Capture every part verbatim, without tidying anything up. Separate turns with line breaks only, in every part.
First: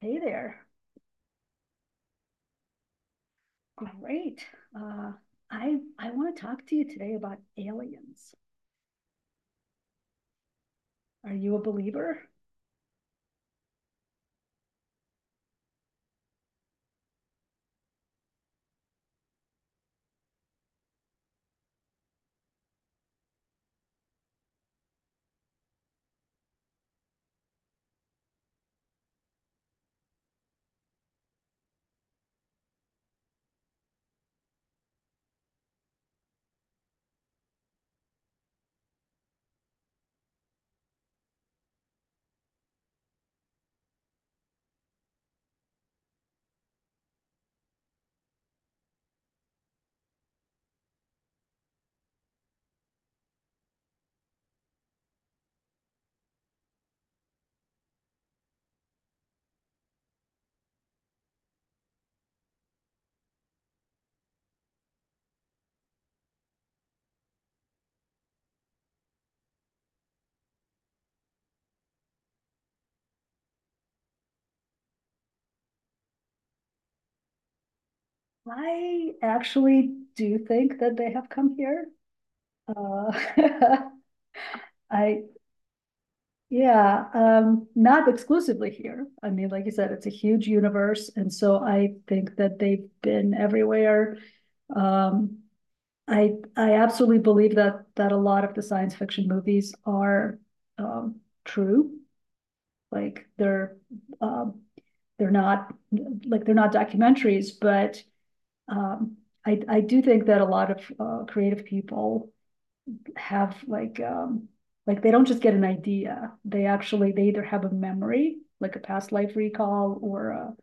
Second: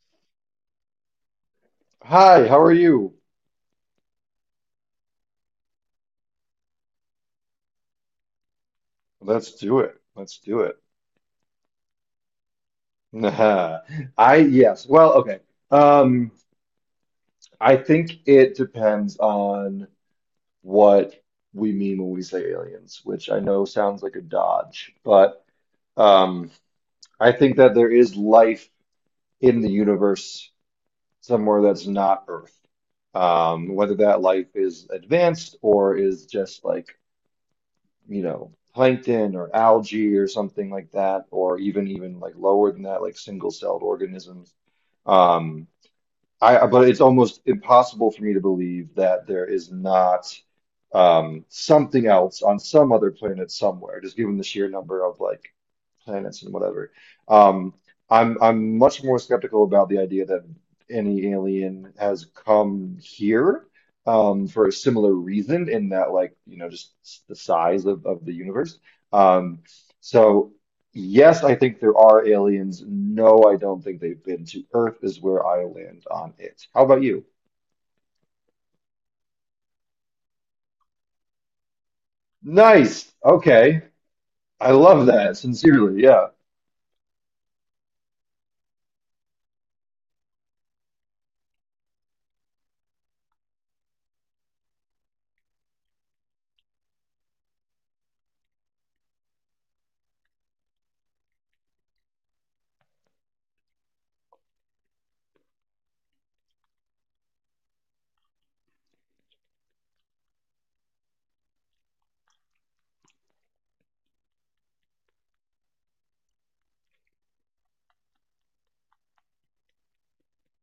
Hey there.
Hi, how are you?
Great. Uh, I I want to talk to you today about aliens.
Let's do it. Let's do it.
Are you a believer?
I, yes. Well, okay. Um, I think it depends on what we mean when we say aliens, which I know sounds like a dodge, but um, I think that there is life in the universe somewhere that's not Earth. Um, whether that life is advanced or is just like you know, plankton or algae, or something like that, or even even like lower than that, like single-celled organisms. Um, I But it's almost impossible for me to believe that there is not, um, something else on some other planet somewhere, just given the sheer number of like planets and whatever. Um, I'm I'm much more skeptical about the idea that any alien has come here, um, for a similar reason, in that like you know just s- the size of of the universe. Um, so yes, I think there are aliens. No, I don't think they've been to Earth, is where I land on it. How about you?
I actually do think that they have come here.
Nice.
Uh,
Okay. I love
I
that. Sincerely. Yeah.
yeah, um, not exclusively here. I mean, like you said, it's a huge universe, and so I think that they've been everywhere. Um, I I absolutely believe that that a lot of the science fiction movies are um, true. Like they're um, they're not like they're not documentaries, but um, I I do think that a lot of uh, creative people have like um, like they don't just get an idea. They actually they either have a memory, like a past life recall, or a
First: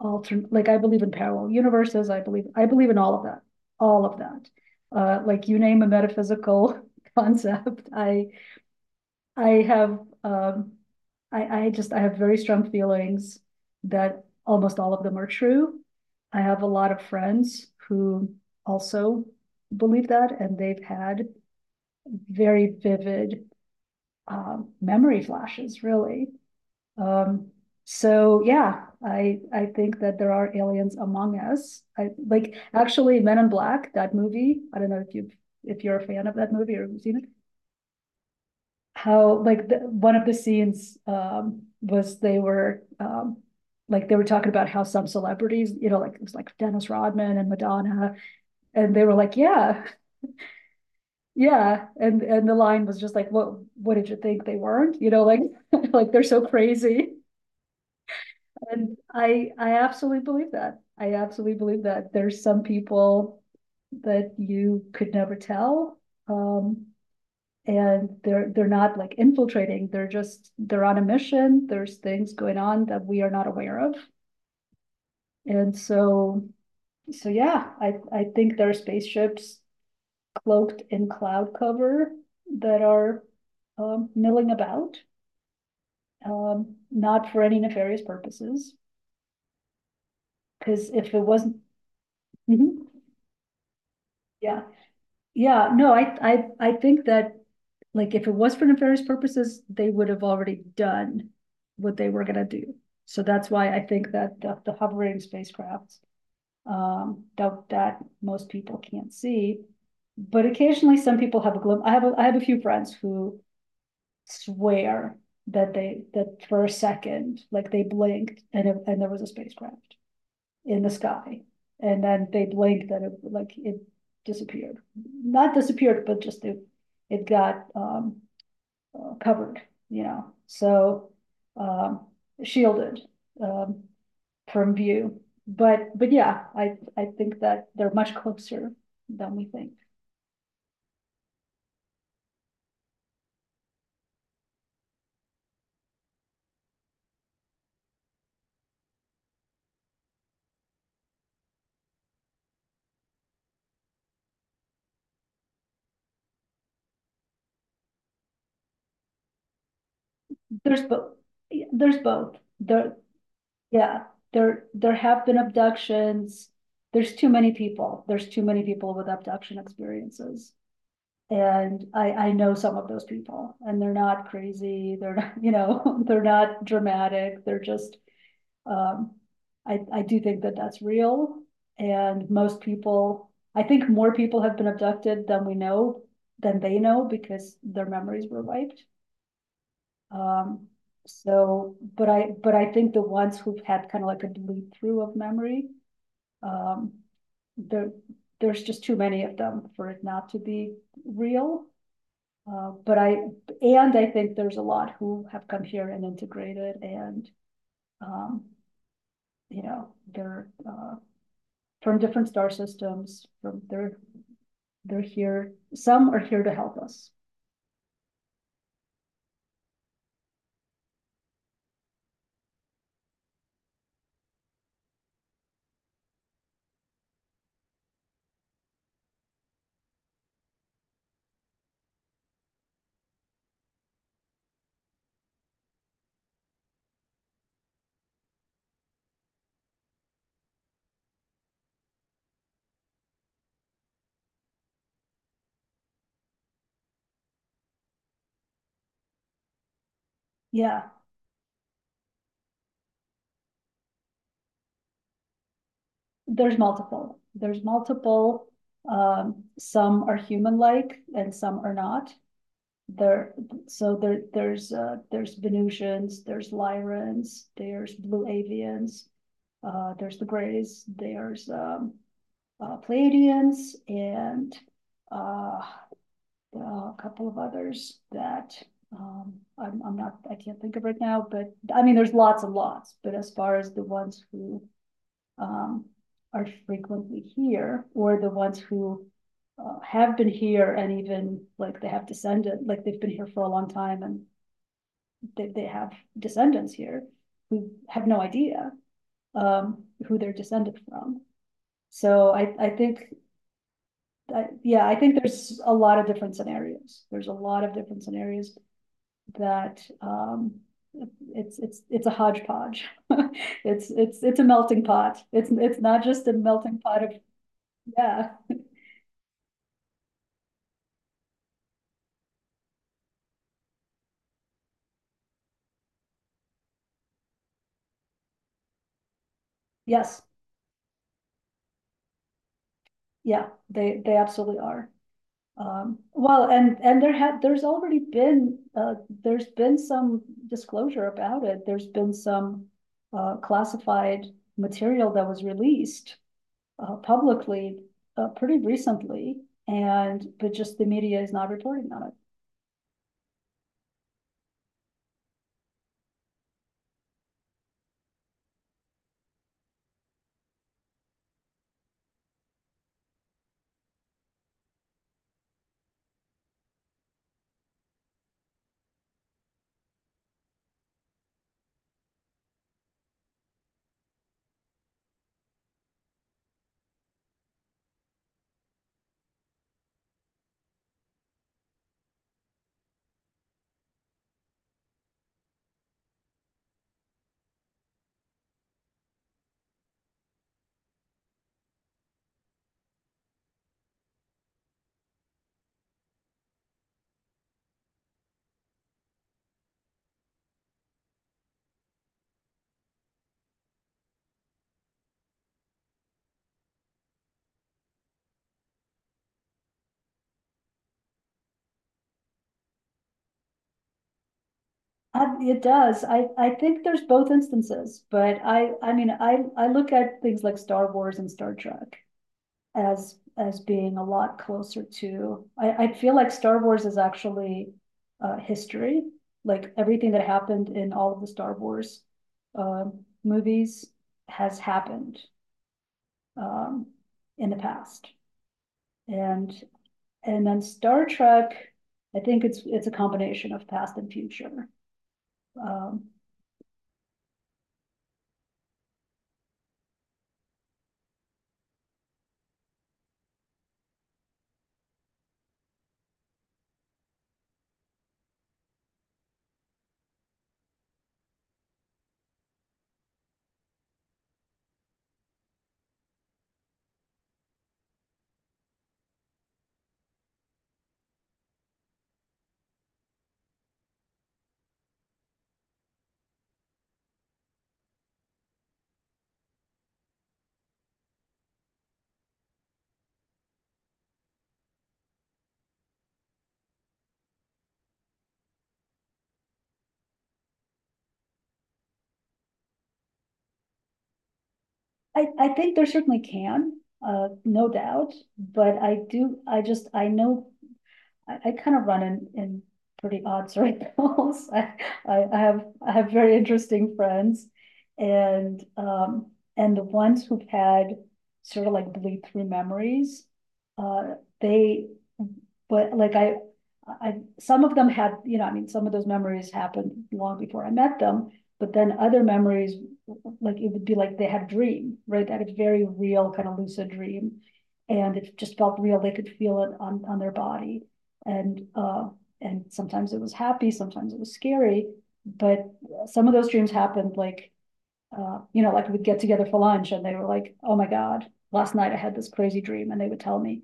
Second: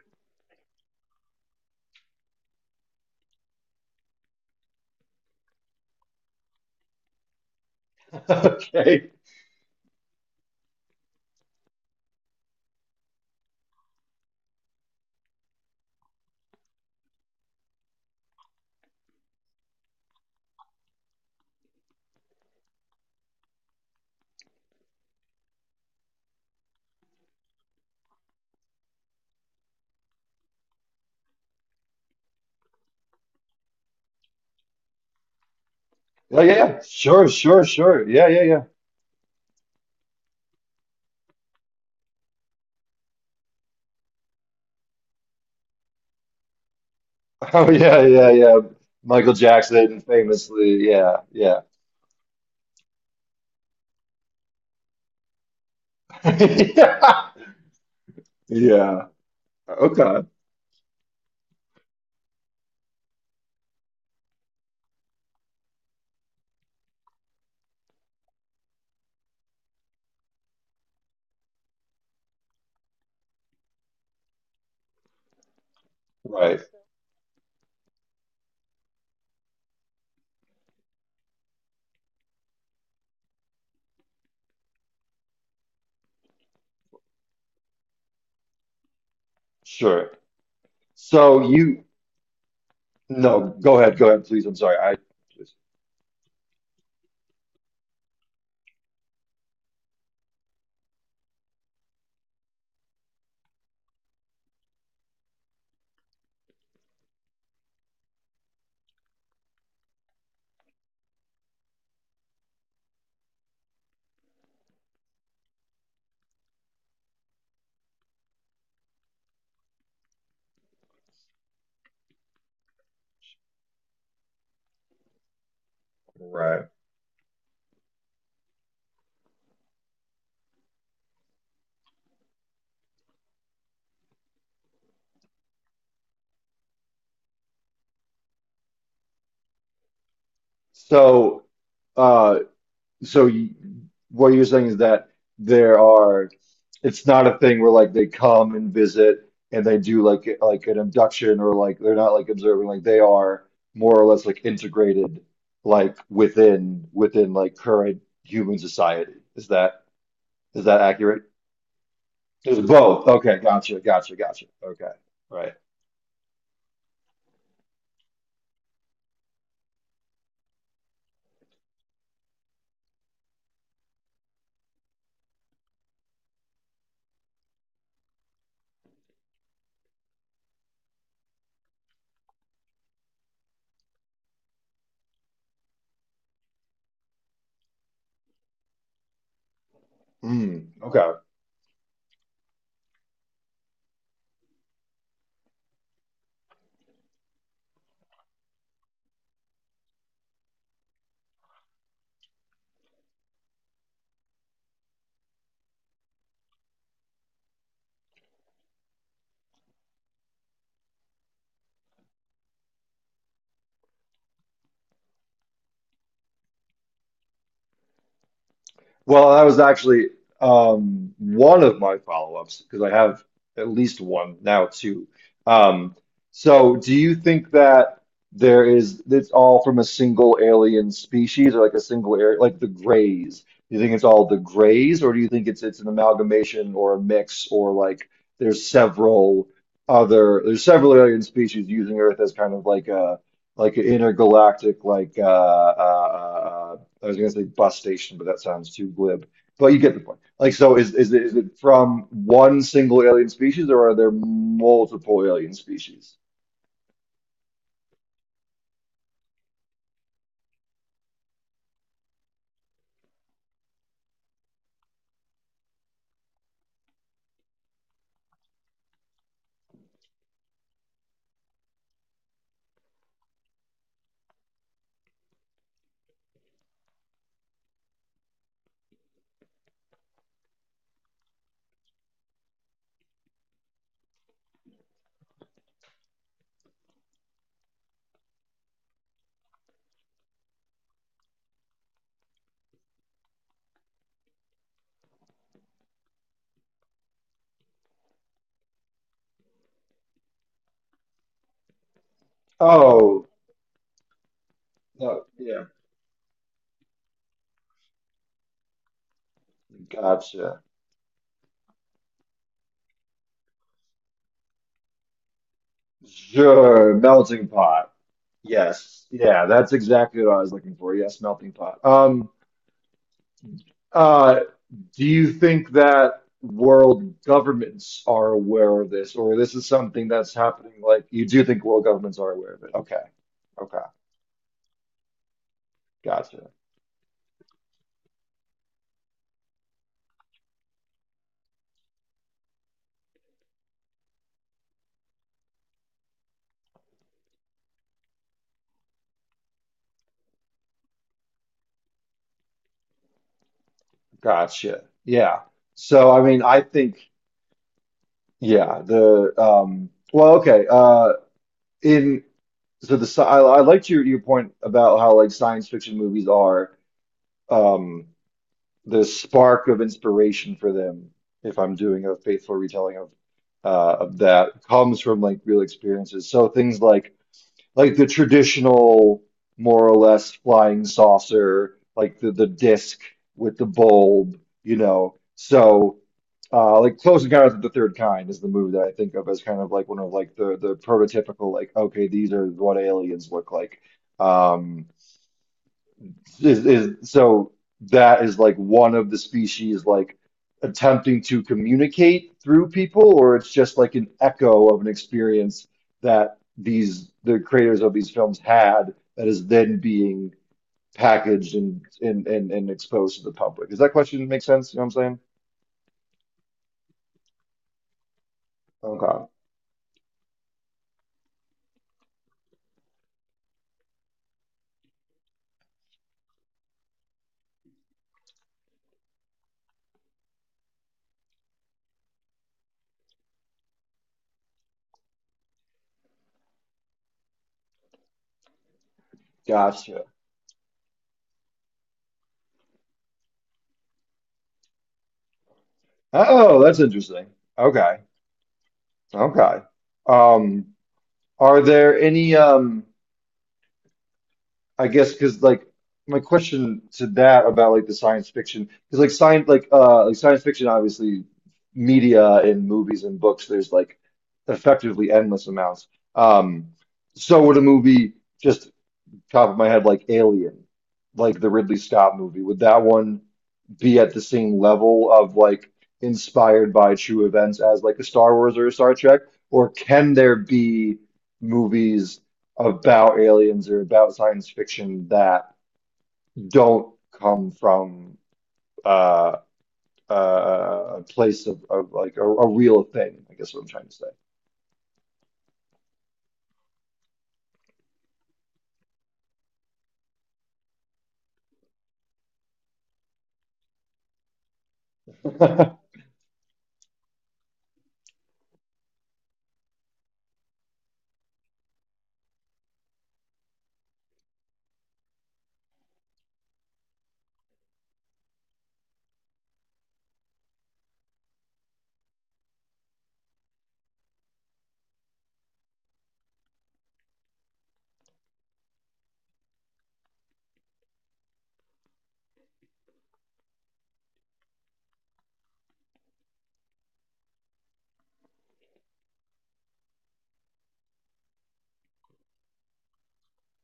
alternate. Like I believe in parallel universes. I believe I believe in all of that, all of that. Uh, like you name a metaphysical concept, I
Okay.
I have um, I I just I have very strong feelings that almost all of them are true. I have a lot of friends who also believe that, and they've had very vivid um, memory flashes, really. Um, so yeah, I I think that there are aliens among us. I like actually Men in Black, that movie. I don't know if you if you're a fan of
Yeah,
that
yeah,
movie
yeah.
or seen it.
Sure, sure, sure. Yeah, yeah, yeah.
How like the, one of the scenes um was they were um like they were talking about how some celebrities, you know, like it was like Dennis Rodman and
Oh yeah,
Madonna,
yeah, yeah.
and they were
Michael
like, yeah,
Jackson famously, yeah, yeah.
yeah, and and the line was just like, what what did you think they weren't? You know, like like they're so crazy,
Yeah.
and
Yeah.
I I absolutely
Okay.
believe that. I absolutely believe that there's some people that you could never tell um, and they're they're not like infiltrating, they're just they're on a mission. There's things going on that we are not aware of. And so
Right.
so yeah, I I think there are spaceships cloaked in cloud cover that are um, milling about, um, not for any nefarious purposes.
Sure.
Because if it
So
wasn't.
you
Mhm.
No, go ahead, go ahead, please. I'm
Yeah.
sorry. I just
Yeah, no, I, I, I think that, like, if it was for nefarious purposes, they would have already done what they were gonna do. So that's why I think that the, the hovering spacecraft, um, that, that most people can't see. But occasionally, some people have a glimpse. I have, a, I have a few friends who swear that they, that for a second, like they blinked and, it- and there was a spacecraft in the sky. And then they blinked and it like it disappeared. Not disappeared, but just it
Right.
it got um, uh, covered, you know, so um, shielded um, from view. But but yeah, I I think that they're much closer than we think.
So uh so you, what you're saying is that there are it's not a thing where like they come and visit and they do like like an abduction, or like they're not like observing, like they are more or less like integrated like within within like current human society. Is that is that
There's both.
accurate?
There's both.
It's
There
both. Okay, gotcha,
yeah.
gotcha, gotcha.
There
Okay,
there have been
right.
abductions. There's too many people. There's too many people with abduction experiences. And I, I know some of those people and they're not crazy. They're not you know, they're not dramatic. They're just, um, I, I do think that that's real. And most people, I think more people have been abducted than we know, than they know because their memories were wiped. Um,
Hmm. Okay.
so, but I, but I think the ones who've had kind of like a bleed through of memory, um, there, there's just too many of them for it not to be real. Uh, but I, and I think there's a lot who have come here and integrated and, um, you know, they're, uh, from different star systems, from, they're, they're here, some are here to help us.
Well, that was actually, um, one of my follow-ups, because I have at least one, now two. Um, so, do you think that there is it's all from a single alien species or like a single area, like the Greys? Do you think it's all the Greys, or do you think it's it's an amalgamation or a mix, or like there's several other there's several alien species using Earth as kind of like a like an intergalactic like uh, uh, uh, uh, I was going to say bus station, but that sounds too glib. But you get the point. Like, so
Yeah,
is is it, is it from one single alien species, or are there multiple alien species?
there's multiple, there's multiple, um, some are human-like and some are not. There, so there, there's, uh, there's Venusians, there's Lyrans, there's Blue Avians, uh, there's the Greys, there's, um, uh, Pleiadians and uh, a couple of others that um, I'm, I'm not, I can't think of right now, but I mean, there's lots and lots, but as far as the ones who um, are frequently here or the ones who uh, have been here and even like they have descendants, like they've been here for a long time and they, they have descendants here who have no idea um, who they're descended from. So I, I think
Oh,
I yeah, I think
no,
there's
yeah,
a lot of different scenarios. There's a lot of different scenarios that, um,
gotcha.
it's, it's, it's a hodgepodge. It's, it's, it's a melting pot. It's, it's not just a melting
Sure,
pot of,
melting pot.
yeah.
Yes, yeah, that's exactly what I was looking for. Yes, melting pot. Um, uh, do you think that world governments are aware of this, or this is something
Yes,
that's happening? Like, you do think world governments are aware of it? Okay,
yeah,
okay,
they, they absolutely are. Um,
gotcha.
well, and, and there had, there's already been, uh, there's been some disclosure about it. There's been some, uh, classified material that was released uh, publicly uh, pretty recently, and but just the media is not reporting on it.
Gotcha. Yeah. So I mean, I think yeah, the um well, okay. Uh in so The sci- I, I liked your your point about how like science fiction movies are, um the spark of inspiration for them, if I'm doing a faithful retelling of, uh of that, comes from like real experiences. So things like like the traditional, more or less, flying saucer, like the the disc with the bulb, you know. So, uh, like Close Encounters of the Third Kind is the movie that I think of as kind of like one of like the the prototypical, like okay, these are what aliens look like. Um, is, is so that is like one of the species like attempting to communicate through people, or it's just like an echo of an experience that these the creators of these films had that is then being packaged and and and, and exposed to the public. Does that question make sense? You know what I'm saying?
It does. I, I think there's both instances, but I I mean
Okay.
I I look at things like Star Wars and Star Trek as as being a lot closer to. I, I feel like Star Wars is actually uh, history, like everything that happened in all of the Star Wars uh, movies has happened um, in the past, and
Gotcha.
And then Star Trek, I think it's it's a combination of past and future. Um,
Oh, that's interesting. Okay. Okay. Um, are there any um I guess because like my question to that about like the science fiction, because like science like uh like science fiction, obviously media and movies and books, there's like effectively endless amounts. Um, so would a movie, just top of my head, like Alien, like the Ridley Scott movie. Would that one be at the same level of like inspired by true events as like a Star Wars or a Star Trek? Or can there be movies about aliens or about science fiction that don't come from uh, uh, a place of, of like a, a real thing? I guess what I'm trying to
I I think there certainly can, uh, no doubt. But I do I just I know I, I kind of run in, in pretty odd circles. I, I, I have
say.
I have very interesting friends, and um, and the ones who've had sort of like bleed through memories, uh, they, but like I, I some of them had you know I mean some of those memories happened long before I met them, but then other memories like it would be like they had a dream right that is very real kind of lucid dream and it just felt real they could feel it on, on their body and uh, and sometimes it was happy, sometimes it was scary, but some of those dreams happened like uh, you know, like we'd get together for lunch and they were like, "Oh my God, last night I had this crazy dream," and they would tell me,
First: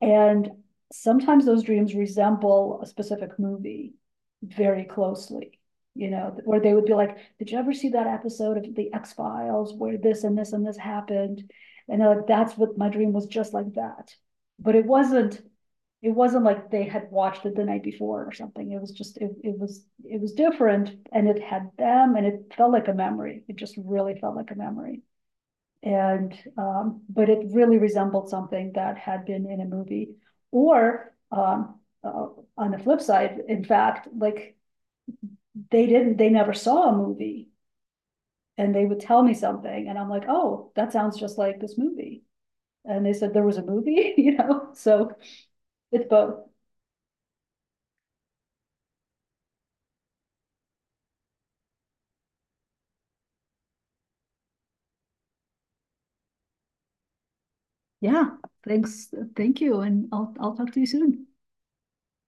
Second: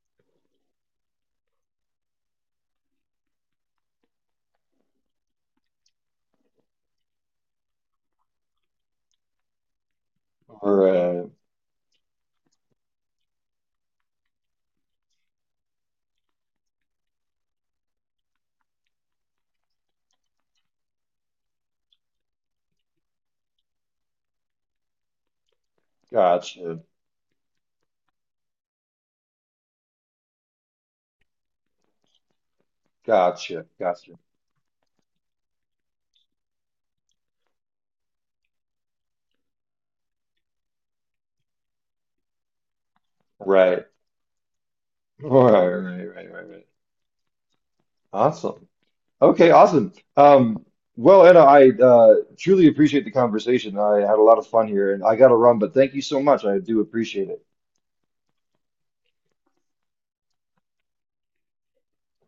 and sometimes those dreams resemble a specific movie very closely, you know, where they would be like, did you ever see that episode of The X Files where this and this and this
Or uh,
happened? And they're like, that's what my dream was just like that. But it wasn't. It wasn't like they had watched it the night before or something. It was just it, it was it was different and it had them and it felt like a memory. It just really felt like a memory. And,
Gotcha,
um, but it really resembled something that had been in a movie. Or, um, uh, on the flip side, in
gotcha,
fact,
gotcha.
like they didn't, they never saw a movie and they would tell me something and I'm like, oh, that sounds just like this movie. And they said there was a
Right.
movie, you know, so
All right, right,
it's
right,
both.
right, right. Awesome. Okay, awesome. Um, well, Anna, I uh, truly appreciate the conversation. I had a lot of fun here, and I got to run, but thank you so much. I do appreciate it.
Yeah, thanks. Thank you. And I'll, I'll talk to you soon.